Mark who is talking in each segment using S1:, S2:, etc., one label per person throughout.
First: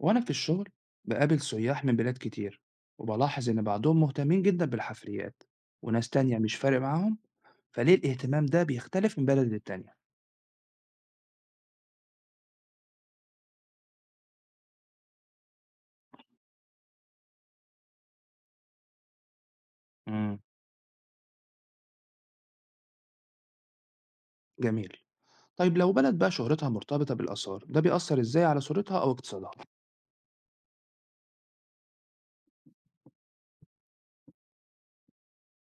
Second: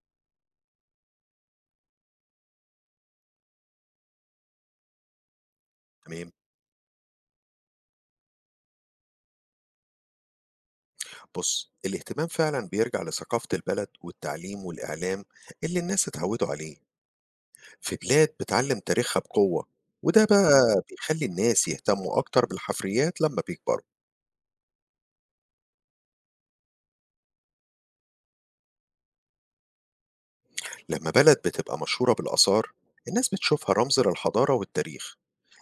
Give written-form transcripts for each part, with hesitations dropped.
S1: وأنا في الشغل بقابل سياح من بلاد كتير، وبلاحظ إن بعضهم مهتمين جدا بالحفريات، وناس
S2: تمام.
S1: تانية مش فارق معاهم. فليه الاهتمام ده بيختلف من بلد للتانية؟
S2: بص، الاهتمام فعلا بيرجع لثقافة البلد والتعليم والإعلام اللي الناس اتعودوا عليه. في بلاد بتعلم تاريخها بقوة، وده
S1: امم.
S2: بقى بيخلي الناس يهتموا أكتر بالحفريات لما بيكبروا.
S1: جميل. طيب لو بلد بقى شهرتها مرتبطة بالآثار ده بيأثر إزاي على صورتها أو اقتصادها؟
S2: لما بلد بتبقى مشهورة بالآثار، الناس بتشوفها رمز للحضارة والتاريخ.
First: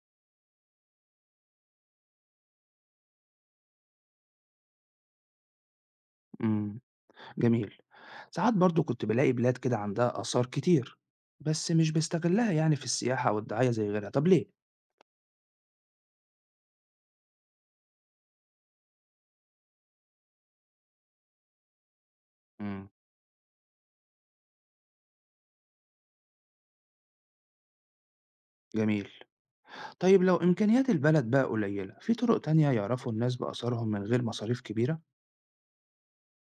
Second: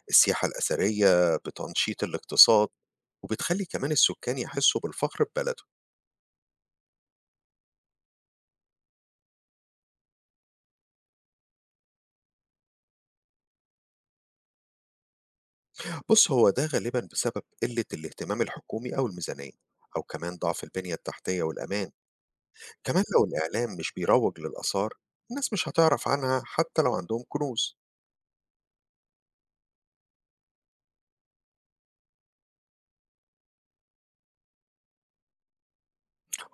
S2: السياحة الأثرية بتنشيط الاقتصاد، وبتخلي كمان السكان يحسوا بالفخر ببلده.
S1: امم. جميل. ساعات برضو كنت بلاقي بلاد كده عندها آثار كتير، بس مش بيستغلها يعني في السياحة أو الدعاية زي غيرها. طب ليه؟
S2: بص، هو ده غالبا بسبب قلة الاهتمام الحكومي أو الميزانية، أو كمان ضعف البنية التحتية والأمان.
S1: امم.
S2: كمان لو الإعلام مش بيروج للآثار، الناس مش هتعرف عنها حتى لو عندهم كنوز.
S1: جميل. طيب لو إمكانيات البلد بقى قليلة، في طرق تانية يعرفوا الناس بآثارهم من غير مصاريف كبيرة؟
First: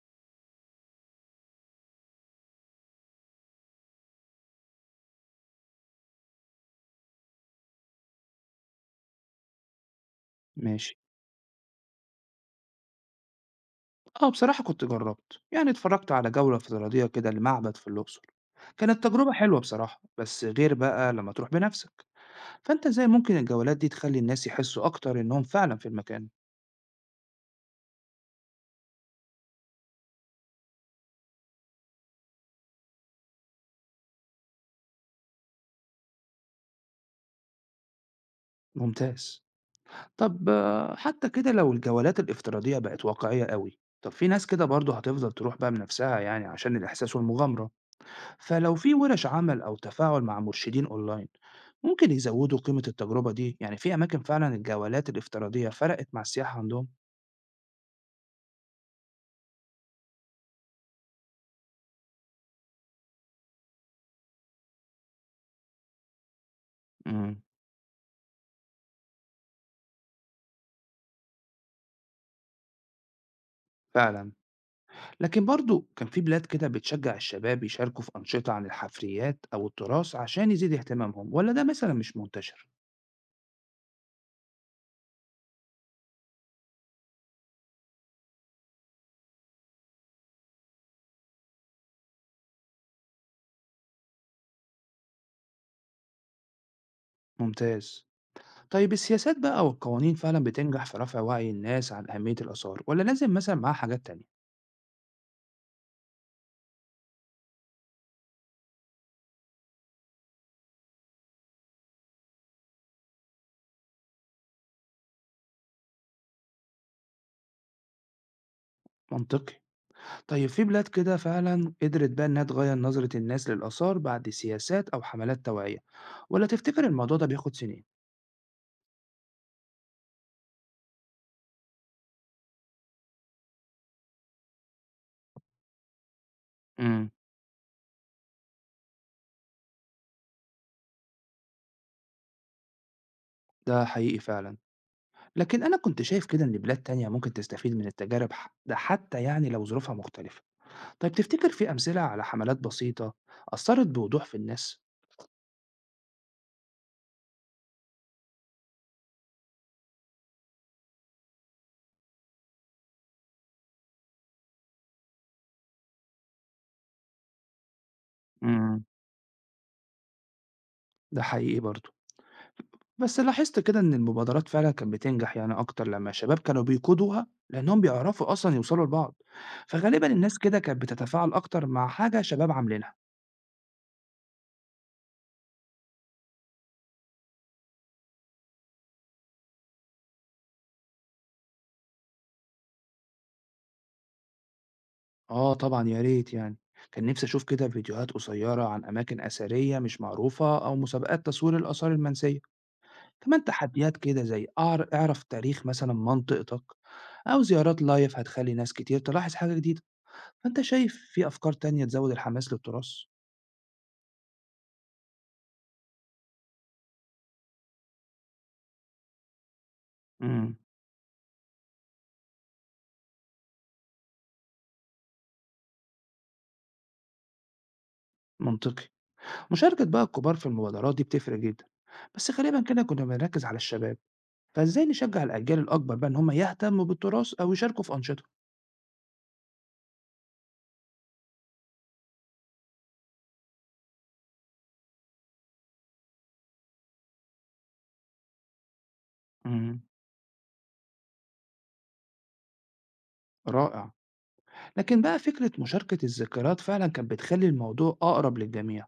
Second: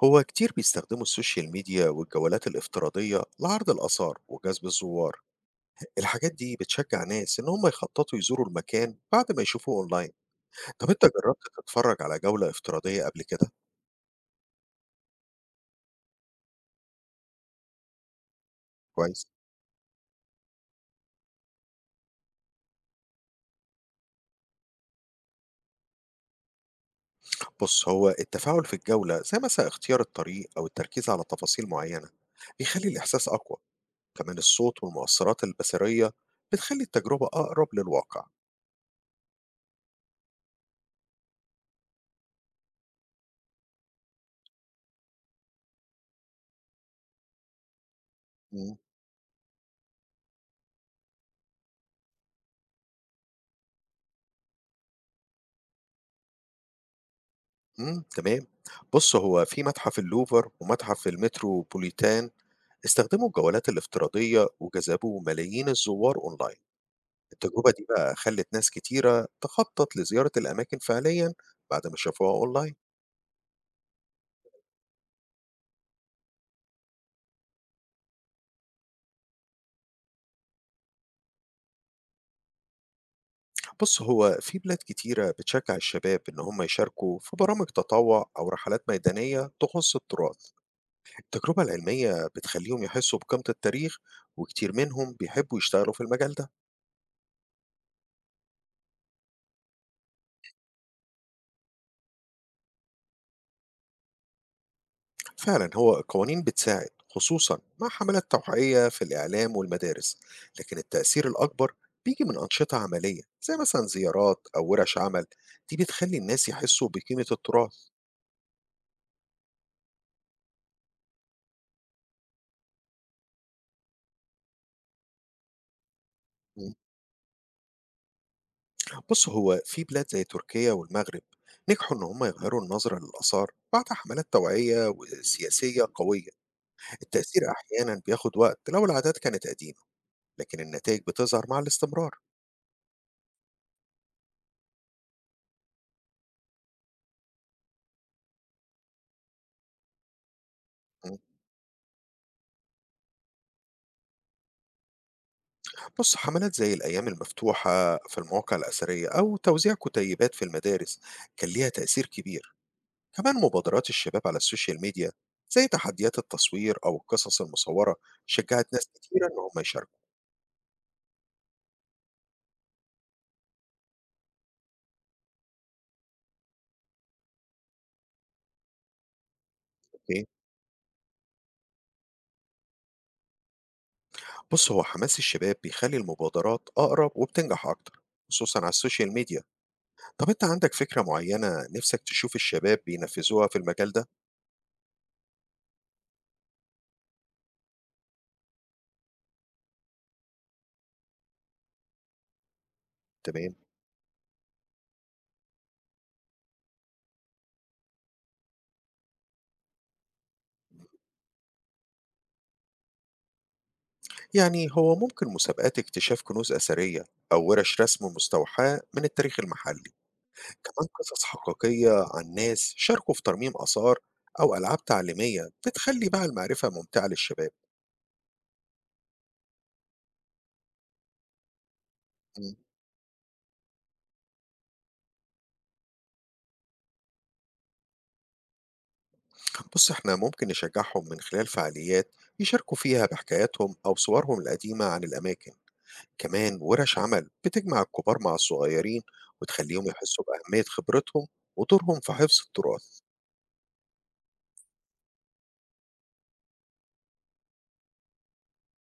S2: هو كتير بيستخدموا السوشيال ميديا والجولات الافتراضية لعرض الآثار وجذب الزوار. الحاجات دي بتشجع ناس إن هم يخططوا يزوروا المكان بعد ما يشوفوه أونلاين. طب
S1: ماشي.
S2: أنت جربت تتفرج على جولة افتراضية قبل كده؟
S1: اه بصراحة كنت جربت، يعني اتفرجت على جولة افتراضية كده لمعبد في الأقصر. كانت
S2: كويس.
S1: تجربة حلوة بصراحة، بس غير بقى لما تروح بنفسك. فأنت ازاي ممكن الجولات دي تخلي الناس يحسوا أكتر إنهم فعلا في المكان؟
S2: بص، هو التفاعل في الجولة، زي مثلا اختيار الطريق أو التركيز على تفاصيل معينة، بيخلي الإحساس أقوى. كمان الصوت والمؤثرات البصرية بتخلي التجربة أقرب للواقع.
S1: ممتاز. طب آه، حتى كده لو الجولات الافتراضية بقت واقعية قوي، طب في ناس كده برضه هتفضل تروح بقى بنفسها يعني عشان الإحساس والمغامرة. فلو في ورش عمل أو تفاعل مع مرشدين أونلاين ممكن يزودوا قيمة التجربة دي. يعني في أماكن فعلا الجولات الافتراضية فرقت مع السياحة عندهم؟
S2: تمام. بُص، هو في متحف اللوفر ومتحف المتروبوليتان استخدموا الجولات الافتراضية وجذبوا ملايين الزوار أونلاين.
S1: امم.
S2: التجربة دي بقى خلّت ناس كتيرة تخطط لزيارة الأماكن فعليًا بعد ما شافوها أونلاين.
S1: فعلا. لكن برضو كان في بلاد كده بتشجع الشباب يشاركوا في أنشطة عن الحفريات أو التراث عشان يزيد اهتمامهم، ولا ده مثلا مش منتشر؟
S2: بُص، هو في بلاد كتيرة بتشجّع الشباب إن هم يشاركوا في برامج تطوع أو رحلات ميدانية تخُص التراث. التجربة العلمية بتخلّيهم يحسّوا بقيمة التاريخ، وكتير منهم بيحبّوا يشتغلوا في المجال ده.
S1: ممتاز. طيب السياسات بقى والقوانين فعلا بتنجح في رفع وعي الناس عن أهمية الآثار، ولا لازم مثلا معاها حاجات تانية؟
S2: فعلا، هو القوانين بتساعد، خصوصا مع حملات توعية في الإعلام والمدارس. لكن التأثير الأكبر بيجي من أنشطة عملية زي مثلا زيارات أو ورش عمل. دي بتخلي الناس يحسوا بقيمة التراث.
S1: منطقي. طيب في بلاد كده فعلا قدرت بقى إنها تغير نظرة الناس للآثار بعد سياسات أو حملات توعية؟ ولا
S2: مم.
S1: تفتكر الموضوع ده بياخد سنين؟
S2: بص، هو في بلاد زي تركيا والمغرب نجحوا إن هم يغيروا النظرة للآثار بعد حملات توعية وسياسية قوية.
S1: امم.
S2: التأثير أحيانا بياخد وقت لو العادات كانت قديمة، لكن النتائج بتظهر مع الاستمرار.
S1: ده حقيقي فعلا. لكن أنا كنت شايف كده إن بلاد تانية ممكن تستفيد من التجارب، ده حتى يعني لو ظروفها مختلفة. طيب
S2: مم.
S1: تفتكر في أمثلة على حملات بسيطة أثرت بوضوح في الناس؟
S2: بص، حملات زي الأيام المفتوحة في المواقع الأثرية أو توزيع كتيبات في المدارس كان ليها تأثير كبير. كمان مبادرات الشباب على السوشيال ميديا، زي تحديات التصوير أو القصص المصورة، شجعت
S1: امم.
S2: ناس كتيرة إن هم يشاركوا.
S1: ده حقيقي برضه. بس لاحظت كده إن المبادرات فعلا كانت بتنجح يعني أكتر لما الشباب كانوا بيقودوها، لأنهم بيعرفوا أصلا يوصلوا لبعض. فغالبا
S2: أوكي؟
S1: الناس كده كانت بتتفاعل أكتر مع حاجة شباب عاملينها.
S2: بص، هو حماس الشباب بيخلي المبادرات أقرب وبتنجح أكتر، خصوصا على السوشيال ميديا. طب أنت عندك فكرة معينة نفسك تشوف الشباب بينفذوها في المجال ده؟
S1: آه طبعا، يا ريت يعني. كان نفسي أشوف كده فيديوهات قصيرة عن أماكن أثرية مش معروفة، أو مسابقات تصوير الآثار المنسية. كمان
S2: تمام.
S1: تحديات كده زي أعرف تاريخ مثلا منطقتك، أو زيارات لايف هتخلي ناس كتير تلاحظ حاجة جديدة. فأنت شايف في أفكار تانية تزود الحماس للتراث؟
S2: يعني هو ممكن مسابقات اكتشاف كنوز أثرية، أو ورش رسم مستوحاة من التاريخ المحلي.
S1: امم.
S2: كمان قصص حقيقية عن ناس شاركوا في ترميم آثار، أو ألعاب تعليمية بتخلي بقى المعرفة ممتعة للشباب.
S1: منطقي. مشاركة بقى الكبار في المبادرات دي بتفرق جدا، بس
S2: مم.
S1: غالبا كده كنا بنركز على الشباب. فازاي نشجع الأجيال الأكبر بقى إن هم يهتموا بالتراث أو يشاركوا في أنشطة؟
S2: بص، احنا ممكن نشجعهم من خلال فعاليات يشاركوا فيها بحكاياتهم أو صورهم القديمة عن الأماكن. كمان ورش عمل بتجمع الكبار مع الصغيرين،
S1: امم.
S2: وتخليهم يحسوا بأهمية خبرتهم ودورهم في حفظ التراث.
S1: رائع. لكن بقى فكرة مشاركة الذكريات فعلا كانت بتخلي الموضوع أقرب للجميع.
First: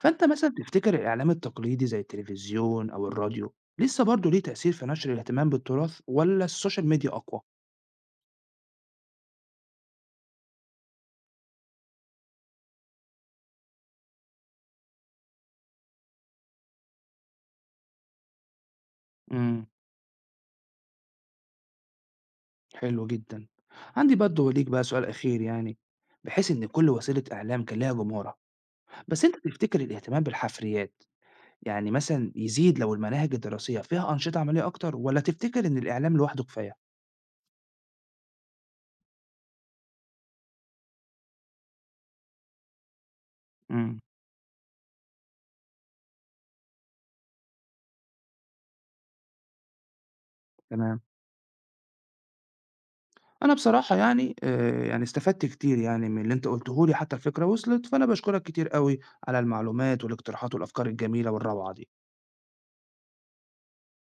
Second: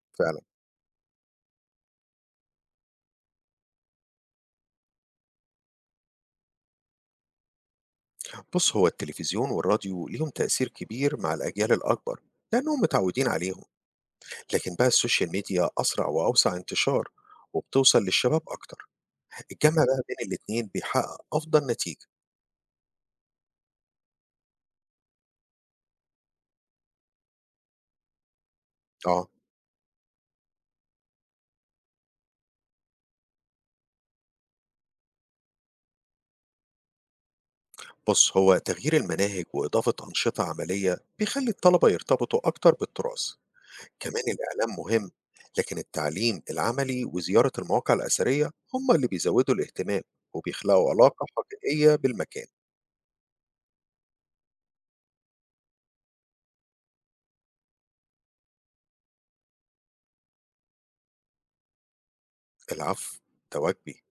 S1: فأنت
S2: فعلا.
S1: مثلا تفتكر الإعلام التقليدي زي التلفزيون أو الراديو لسه برضه ليه تأثير في نشر الاهتمام بالتراث، ولا السوشيال ميديا أقوى؟
S2: بص، هو التلفزيون والراديو ليهم تأثير كبير مع الأجيال الأكبر، لأنهم متعودين عليهم. لكن بقى السوشيال ميديا أسرع وأوسع انتشار، وبتوصل للشباب أكتر.
S1: امم.
S2: الجمع بقى بين الاتنين بيحقق أفضل نتيجة.
S1: حلو جدا. عندي برضه ليك بقى سؤال أخير يعني، بحيث إن كل وسيلة إعلام كان لها جمهورها. بس
S2: آه.
S1: أنت تفتكر الاهتمام بالحفريات يعني مثلًا يزيد لو المناهج الدراسية فيها أنشطة عملية أكتر، والّا تفتكر إن الإعلام لوحده كفاية؟
S2: بص، هو تغيير المناهج وإضافة أنشطة عملية بيخلي الطلبة يرتبطوا أكتر بالتراث.
S1: إمم،
S2: كمان الإعلام مهم، لكن التعليم العملي وزيارة المواقع الأثرية هم اللي بيزودوا الاهتمام، وبيخلقوا
S1: تمام.
S2: علاقة حقيقية بالمكان.
S1: أنا بصراحة يعني يعني استفدت كتير يعني من اللي أنت قُلته لي، حتى الفكرة وصلت، فأنا باشكرك كتير أوي على المعلومات والاقتراحات والأفكار الجميلة والروعة دي.
S2: العفو. تواجبي.